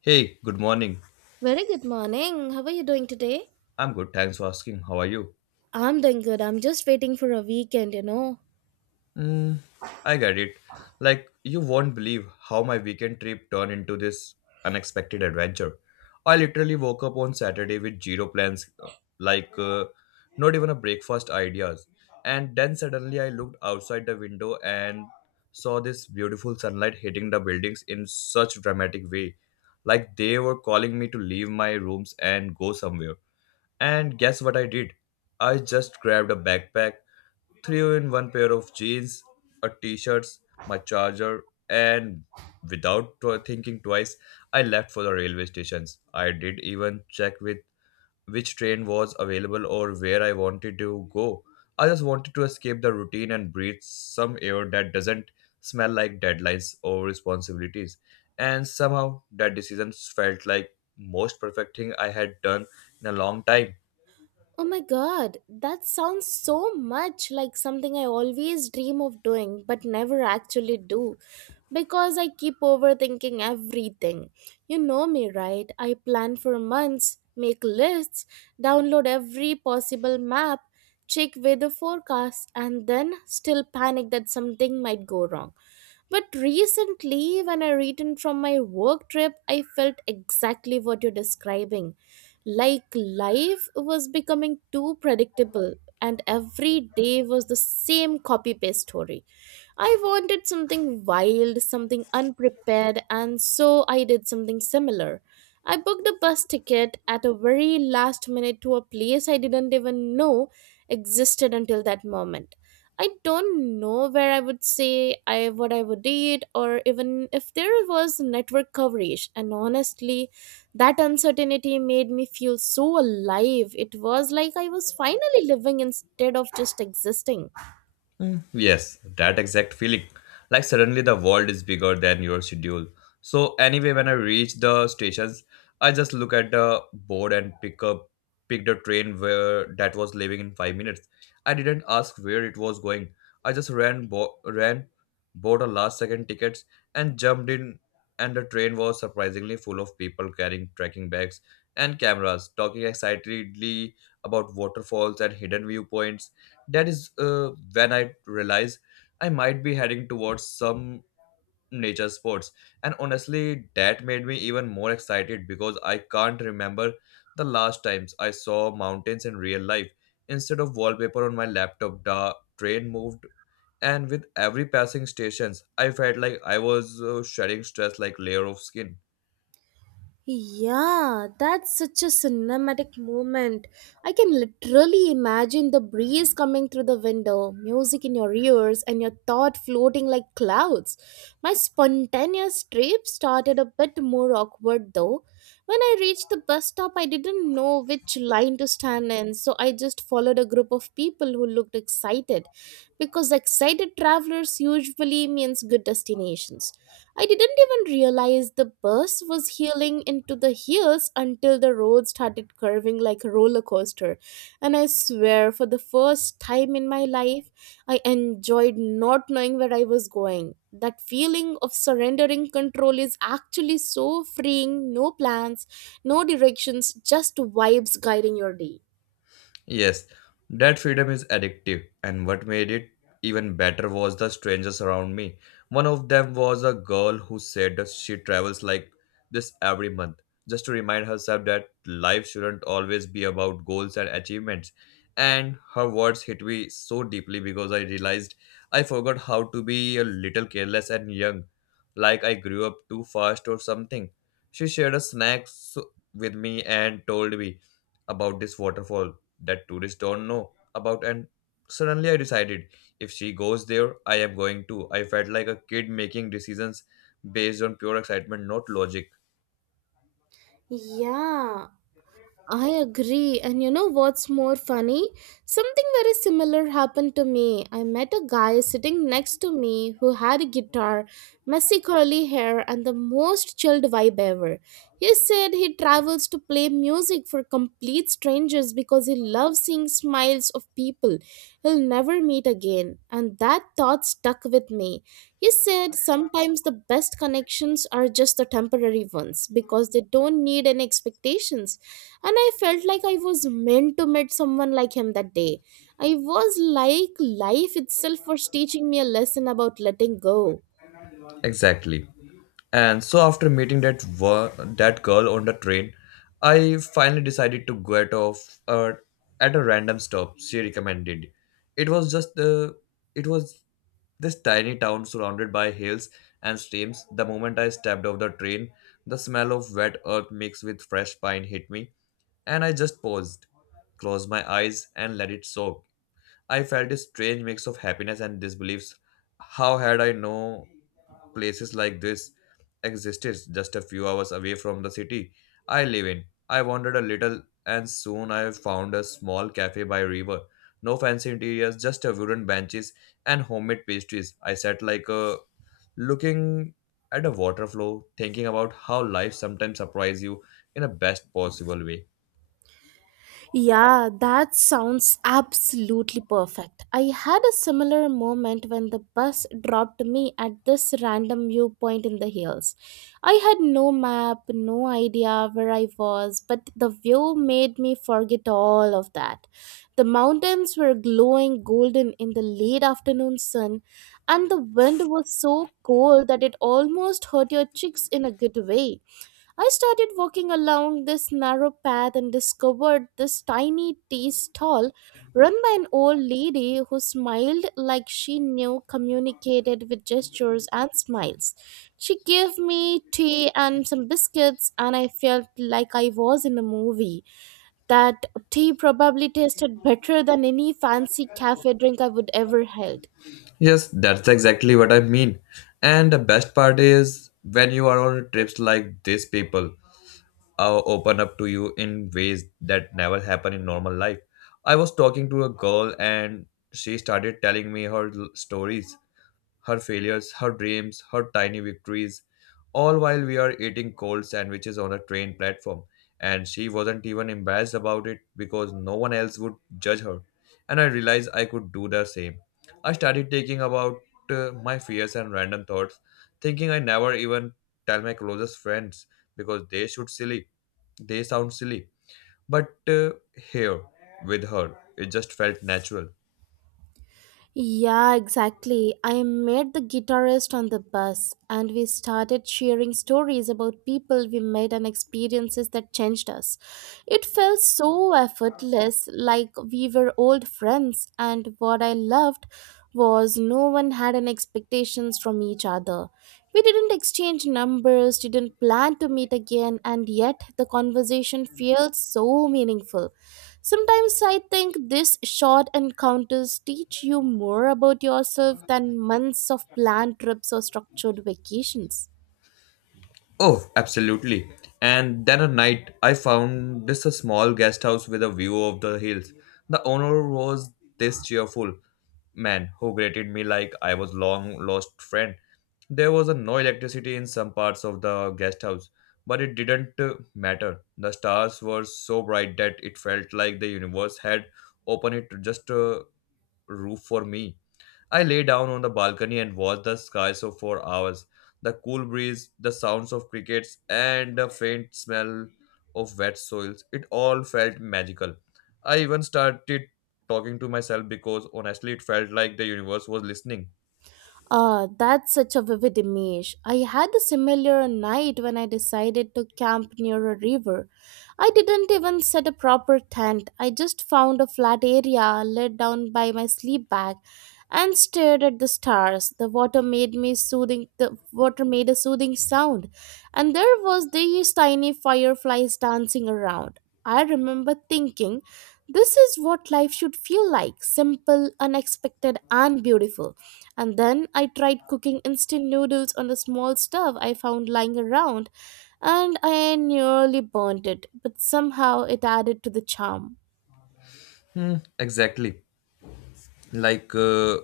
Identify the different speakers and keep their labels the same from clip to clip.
Speaker 1: Hey, good morning.
Speaker 2: Very good morning. How are you doing today?
Speaker 1: I'm good, thanks for asking. How are you?
Speaker 2: I'm doing good. I'm just waiting for a weekend.
Speaker 1: Mm, I get it. Like, you won't believe how my weekend trip turned into this unexpected adventure. I literally woke up on Saturday with zero plans, like, uh, not even a breakfast ideas. And then suddenly I looked outside the window and saw this beautiful sunlight hitting the buildings in such dramatic way. Like, they were calling me to leave my rooms and go somewhere. And guess what I did? I just grabbed a backpack, threw in one pair of jeans, a t-shirts, my charger, and without tw- thinking twice, I left for the railway stations. I did even check with which train was available or where I wanted to go. I just wanted to escape the routine and breathe some air that doesn't smell like deadlines or responsibilities. And somehow that decision felt like most perfect thing I had done in a long time.
Speaker 2: Oh my god, that sounds so much like something I always dream of doing but never actually do because I keep overthinking everything. You know me, right? I plan for months, make lists, download every possible map, check weather forecasts, and then still panic that something might go wrong. But recently, when I returned from my work trip, I felt exactly what you're describing. Like, life was becoming too predictable, and every day was the same copy paste story. I wanted something wild, something unprepared, and so I did something similar. I booked a bus ticket at a very last minute to a place I didn't even know existed until that moment. I don't know where I would say I what I would eat or even if there was network coverage, and honestly that uncertainty made me feel so alive. It was like I was finally living instead of just existing.
Speaker 1: Mm, yes, that exact feeling. Like suddenly the world is bigger than your schedule. So anyway, when I reach the stations, I just look at the board and pick the train where that was leaving in 5 minutes. I didn't ask where it was going. I just ran, bought a last second tickets and jumped in, and the train was surprisingly full of people carrying trekking bags and cameras, talking excitedly about waterfalls and hidden viewpoints. That is when I realized I might be heading towards some nature sports. And honestly, that made me even more excited because I can't remember the last times I saw mountains in real life. Instead of wallpaper on my laptop, the train moved, and with every passing stations, I felt like I was shedding stress like layer of skin.
Speaker 2: Yeah, that's such a cinematic moment. I can literally imagine the breeze coming through the window, music in your ears, and your thought floating like clouds. My spontaneous trip started a bit more awkward though. When I reached the bus stop, I didn't know which line to stand in, so I just followed a group of people who looked excited because excited travelers usually means good destinations. I didn't even realize the bus was heeling into the hills until the road started curving like a roller coaster. And I swear, for the first time in my life, I enjoyed not knowing where I was going. That feeling of surrendering control is actually so freeing, no plans, no directions, just vibes guiding your day.
Speaker 1: Yes, that freedom is addictive, and what made it even better was the strangers around me. One of them was a girl who said that she travels like this every month, just to remind herself that life shouldn't always be about goals and achievements. And her words hit me so deeply because I realized I forgot how to be a little careless and young, like I grew up too fast or something. She shared a with me and told me about this waterfall that tourists don't know about, and suddenly I decided if she goes there I am going too. I felt like a kid making decisions based on pure excitement, not logic.
Speaker 2: Yeah, I agree. And you know what's more funny? Something very similar happened to me. I met a guy sitting next to me who had a guitar, messy curly hair, and the most chilled vibe ever. He said he travels to play music for complete strangers because he loves seeing smiles of people he'll never meet again. And that thought stuck with me. He said sometimes the best connections are just the temporary ones because they don't need any expectations, and I felt like I was meant to meet someone like him that day. I was like, life itself was teaching me a lesson about letting go.
Speaker 1: Exactly. And so after meeting that girl on the train, I finally decided to get off at a random stop she recommended. It was just the it was this tiny town surrounded by hills and streams. The moment I stepped off the train, the smell of wet earth mixed with fresh pine hit me, and I just paused, closed my eyes, and let it soak. I felt a strange mix of happiness and disbeliefs. How had I known places like this existed just a few hours away from the city I live in. I wandered a little and soon I found a small cafe by river. No fancy interiors, just a wooden benches and homemade pastries. I sat like a looking at a water flow, thinking about how life sometimes surprises you in a best possible way.
Speaker 2: Yeah, that sounds absolutely perfect. I had a similar moment when the bus dropped me at this random viewpoint in the hills. I had no map, no idea where I was, but the view made me forget all of that. The mountains were glowing golden in the late afternoon sun, and the wind was so cold that it almost hurt your cheeks in a good way. I started walking along this narrow path and discovered this tiny tea stall run by an old lady who smiled like she knew, communicated with gestures and smiles. She gave me tea and some biscuits, and I felt like I was in a movie. That tea probably tasted better than any fancy cafe drink I would ever held.
Speaker 1: Yes, that's exactly what I mean. And the best part is when you are on trips like these people, open up to you in ways that never happen in normal life. I was talking to a girl and she started telling me stories, her failures, her dreams, her tiny victories, all while we are eating cold sandwiches on a train platform. And she wasn't even embarrassed about it because no one else would judge her. And I realized I could do the same. I started thinking about my fears and random thoughts, thinking I never even tell my closest friends because they should silly. They sound silly. But here, with her, it just felt natural.
Speaker 2: Yeah, exactly. I met the guitarist on the bus and we started sharing stories about people we met and experiences that changed us. It felt so effortless, like we were old friends, and what I loved was no one had any expectations from each other. We didn't exchange numbers, didn't plan to meet again, and yet the conversation felt so meaningful. Sometimes I think these short encounters teach you more about yourself than months of planned trips or structured vacations.
Speaker 1: Oh, absolutely. And then a night, I found this a small guest house with a view of the hills. The owner was this cheerful man who greeted me like I was long lost friend. There was a no electricity in some parts of the guest house, but it didn't matter. The stars were so bright that it felt like the universe had opened it just a roof for me. I lay down on the balcony and watched the sky so for hours. The cool breeze, the sounds of crickets, and the faint smell of wet soils. It all felt magical. I even started talking to myself because honestly, it felt like the universe was listening.
Speaker 2: Ah, that's such a vivid image. I had a similar night when I decided to camp near a river. I didn't even set a proper tent. I just found a flat area, laid down by my sleep bag and stared at the stars. The water made me soothing, the water made a soothing sound, and there was these tiny fireflies dancing around. I remember thinking, this is what life should feel like, simple, unexpected, and beautiful. And then I tried cooking instant noodles on the small stove I found lying around, and I nearly burnt it, but somehow it added to the charm.
Speaker 1: Hmm, exactly. Like, uh,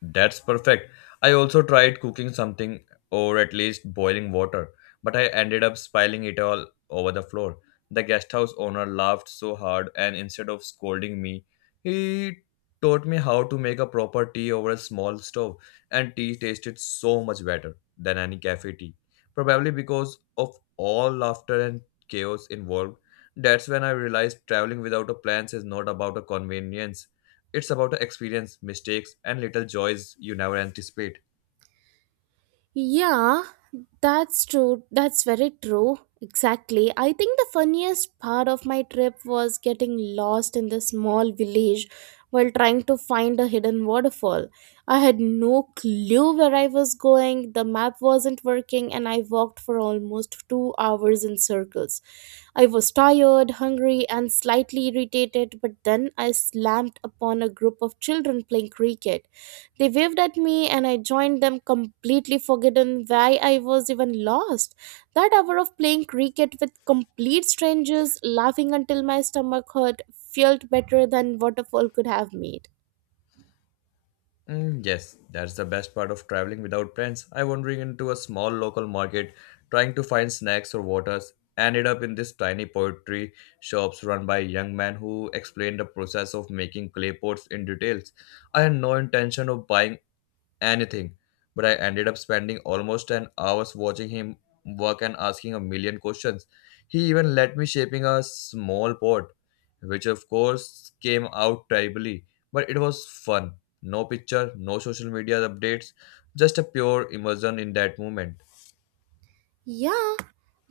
Speaker 1: that's perfect. I also tried cooking something, or at least boiling water, but I ended up spilling it all over the floor. The guest house owner laughed so hard, and instead of scolding me, he taught me how to make a proper tea over a small stove, and tea tasted so much better than any cafe tea. Probably because of all laughter and chaos involved, that's when I realized traveling without a plan is not about a convenience, it's about the experience, mistakes, and little joys you never anticipate.
Speaker 2: Yeah, that's true. That's very true. Exactly. I think the funniest part of my trip was getting lost in the small village while trying to find a hidden waterfall. I had no clue where I was going, the map wasn't working, and I walked for almost 2 hours in circles. I was tired, hungry, and slightly irritated, but then I slammed upon a group of children playing cricket. They waved at me and I joined them, completely forgotten why I was even lost. That hour of playing cricket with complete strangers, laughing until my stomach hurt, felt better than waterfall could have made.
Speaker 1: Mm, yes, that's the best part of traveling without plans. I wandering into a small local market, trying to find snacks or waters. Ended up in this tiny pottery shops run by a young man who explained the process of making clay pots in details. I had no intention of buying anything, but I ended up spending almost an hour watching him work and asking a million questions. He even let me shaping a small pot, which of course came out terribly, but it was fun. No picture, no social media updates, just a pure immersion in that moment.
Speaker 2: Yeah,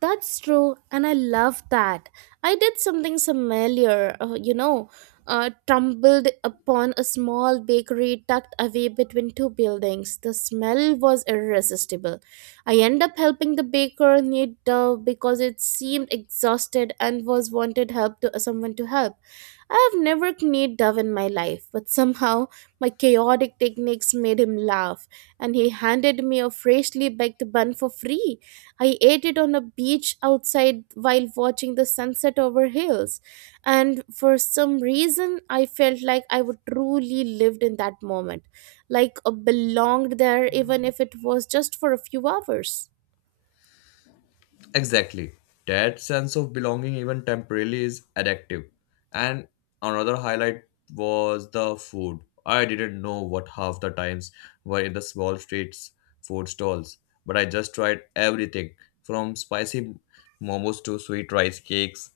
Speaker 2: that's true, and I love that. I did something similar, you know, tumbled upon a small bakery tucked away between two buildings. The smell was irresistible. I ended up helping the baker knead dough because it seemed exhausted and was wanted help to someone to help. I have never kneaded dough in my life, but somehow my chaotic techniques made him laugh, and he handed me a freshly baked bun for free. I ate it on a beach outside while watching the sunset over hills. And for some reason, I felt like I would truly lived in that moment, like belonged there, even if it was just for a few hours.
Speaker 1: Exactly. That sense of belonging, even temporarily, is addictive. And another highlight was the food. I didn't know what half the times were in the small streets food stalls, but I just tried everything from spicy momos to sweet rice cakes,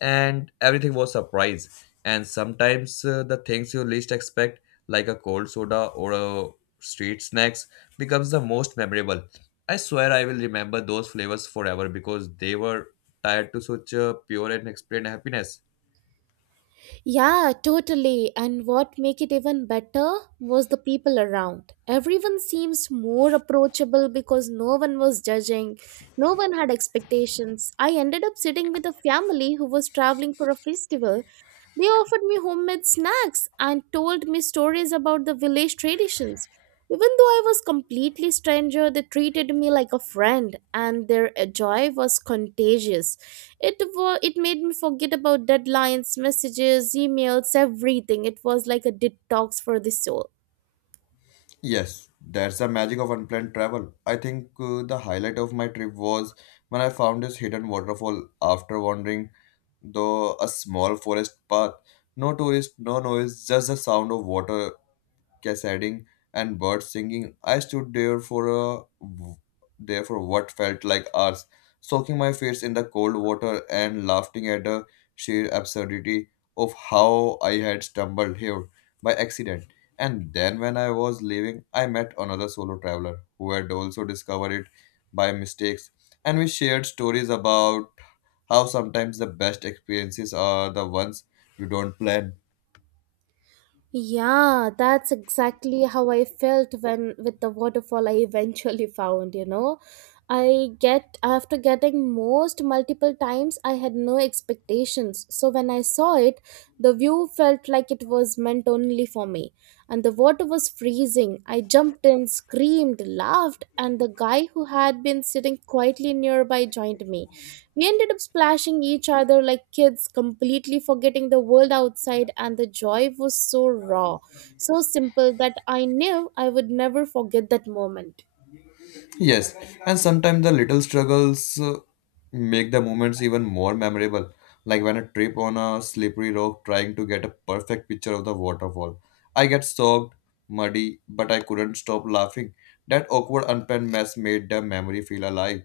Speaker 1: and everything was surprise, and sometimes the things you least expect like a cold soda or a street snacks becomes the most memorable. I swear I will remember those flavors forever because they were tied to such a pure and explained happiness.
Speaker 2: Yeah, totally. And what make it even better was the people around. Everyone seems more approachable because no one was judging, no one had expectations. I ended up sitting with a family who was traveling for a festival. They offered me homemade snacks and told me stories about the village traditions. Even though I was completely stranger, they treated me like a friend, and their joy was contagious. It was, it made me forget about deadlines, messages, emails, everything. It was like a detox for the soul.
Speaker 1: Yes, that's the magic of unplanned travel. I think the highlight of my trip was when I found this hidden waterfall after wandering though a small forest path. No tourists, no noise, just the sound of water cascading and birds singing. I stood there for a there for what felt like hours, soaking my face in the cold water and laughing at the sheer absurdity of how I had stumbled here by accident. And then when I was leaving, I met another solo traveler who had also discovered it by mistakes, and we shared stories about how sometimes the best experiences are the ones you don't plan.
Speaker 2: Yeah, that's exactly how I felt when with the waterfall I eventually found. I get after getting most multiple times, I had no expectations. So when I saw it, the view felt like it was meant only for me. And the water was freezing. I jumped in, screamed, laughed, and the guy who had been sitting quietly nearby joined me. We ended up splashing each other like kids, completely forgetting the world outside, and the joy was so raw, so simple that I knew I would never forget that moment.
Speaker 1: Yes, and sometimes the little struggles make the moments even more memorable. Like when I trip on a slippery rock trying to get a perfect picture of the waterfall. I get soaked, muddy, but I couldn't stop laughing. That awkward unplanned mess made the memory feel alive.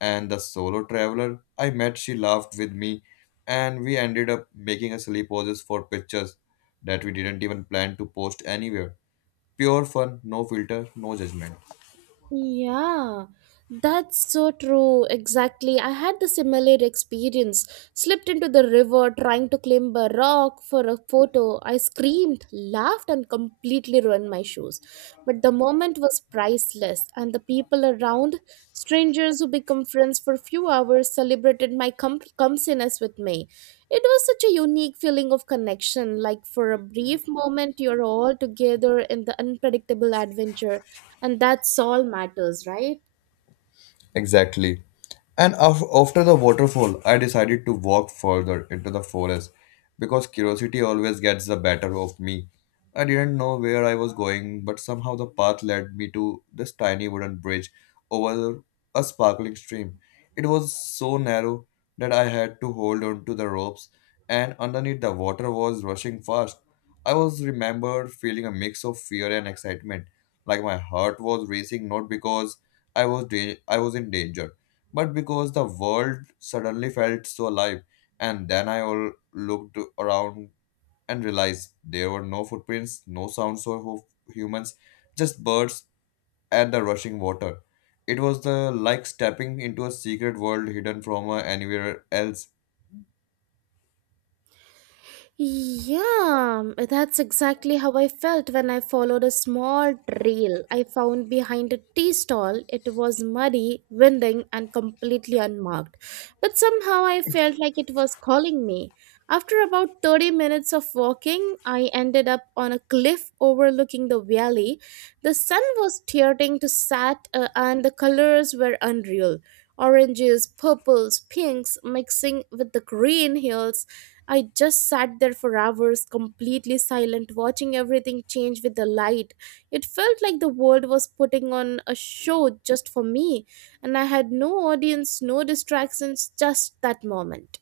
Speaker 1: And the solo traveler I met, she laughed with me, and we ended up making a silly poses for pictures that we didn't even plan to post anywhere. Pure fun, no filter, no judgment.
Speaker 2: Yeah, that's so true. Exactly. I had the similar experience. Slipped into the river trying to climb a rock for a photo. I screamed, laughed, and completely ruined my shoes. But the moment was priceless, and the people around, strangers who become friends for a few hours, celebrated my clumsiness with me. It was such a unique feeling of connection. Like for a brief moment, you're all together in the unpredictable adventure, and that's all matters, right?
Speaker 1: Exactly. And after the waterfall, I decided to walk further into the forest because curiosity always gets the better of me. I didn't know where I was going, but somehow the path led me to this tiny wooden bridge over a sparkling stream. It was so narrow that I had to hold on to the ropes, and underneath the water was rushing fast. I was remembered feeling a mix of fear and excitement, like my heart was racing not because I was in danger, but because the world suddenly felt so alive, and then I all looked around and realized there were no footprints, no sounds or hoof humans, just birds and the rushing water. It was the like stepping into a secret world hidden from anywhere else.
Speaker 2: Yeah, that's exactly how I felt when I followed a small trail I found behind a tea stall. It was muddy, winding, and completely unmarked. But somehow I felt like it was calling me. After about 30 minutes of walking, I ended up on a cliff overlooking the valley. The sun was starting to set, and the colors were unreal. Oranges, purples, pinks mixing with the green hills. I just sat there for hours, completely silent, watching everything change with the light. It felt like the world was putting on a show just for me, and I had no audience, no distractions, just that moment.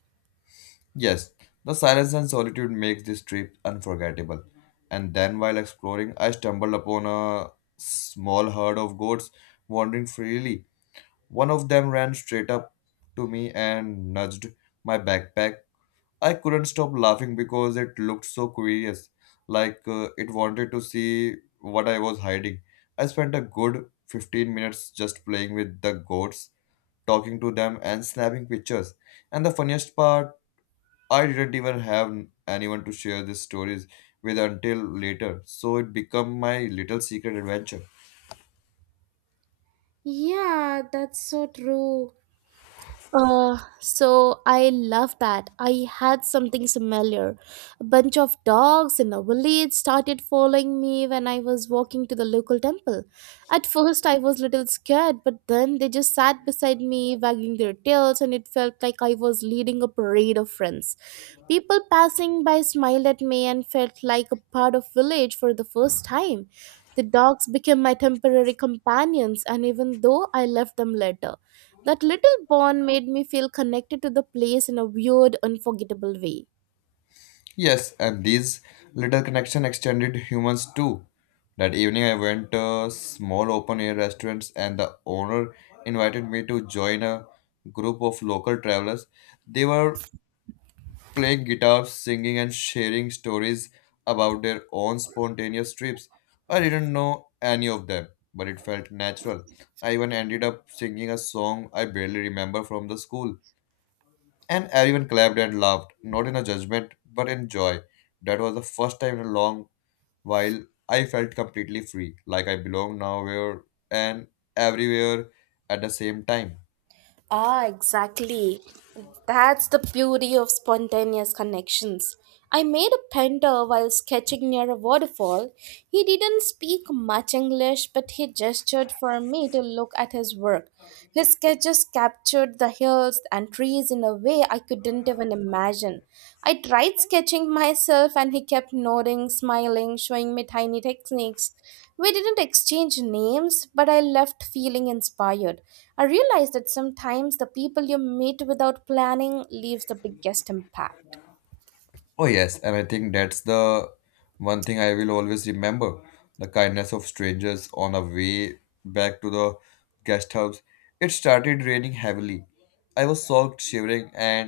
Speaker 1: Yes, the silence and solitude makes this trip unforgettable. And then while exploring, I stumbled upon a small herd of goats wandering freely. One of them ran straight up to me and nudged my backpack. I couldn't stop laughing because it looked so curious, like it wanted to see what I was hiding. I spent a good 15 minutes just playing with the goats, talking to them, and snapping pictures. And the funniest part, I didn't even have anyone to share these stories with until later, so it became my little secret adventure.
Speaker 2: Yeah, that's so true. So I love that. I had something similar. A bunch of dogs in a village started following me when I was walking to the local temple. At first, I was little scared, but then they just sat beside me, wagging their tails, and it felt like I was leading a parade of friends. People passing by smiled at me and felt like a part of village for the first time. The dogs became my temporary companions, and even though I left them later. That little bond made me feel connected to the place in a weird, unforgettable way.
Speaker 1: Yes, and these little connection extended humans too. That evening, I went to small open air restaurants, and the owner invited me to join a group of local travelers. They were playing guitar, singing, and sharing stories about their own spontaneous trips. I didn't know any of them, but it felt natural. I even ended up singing a song I barely remember from the school, and everyone clapped and laughed, not in a judgment, but in joy. That was the first time in a long while I felt completely free, like I belong nowhere and everywhere at the same time.
Speaker 2: Ah, exactly. That's the beauty of spontaneous connections. I made a painter while sketching near a waterfall. He didn't speak much English, but he gestured for me to look at his work. His sketches captured the hills and trees in a way I couldn't even imagine. I tried sketching myself, and he kept nodding, smiling, showing me tiny techniques. We didn't exchange names, but I left feeling inspired. I realized that sometimes the people you meet without planning leaves the biggest impact.
Speaker 1: Oh, yes, and I think that's the one thing I will always remember, the kindness of strangers on our way back to the guest house. It started raining heavily. I was soaked, shivering, and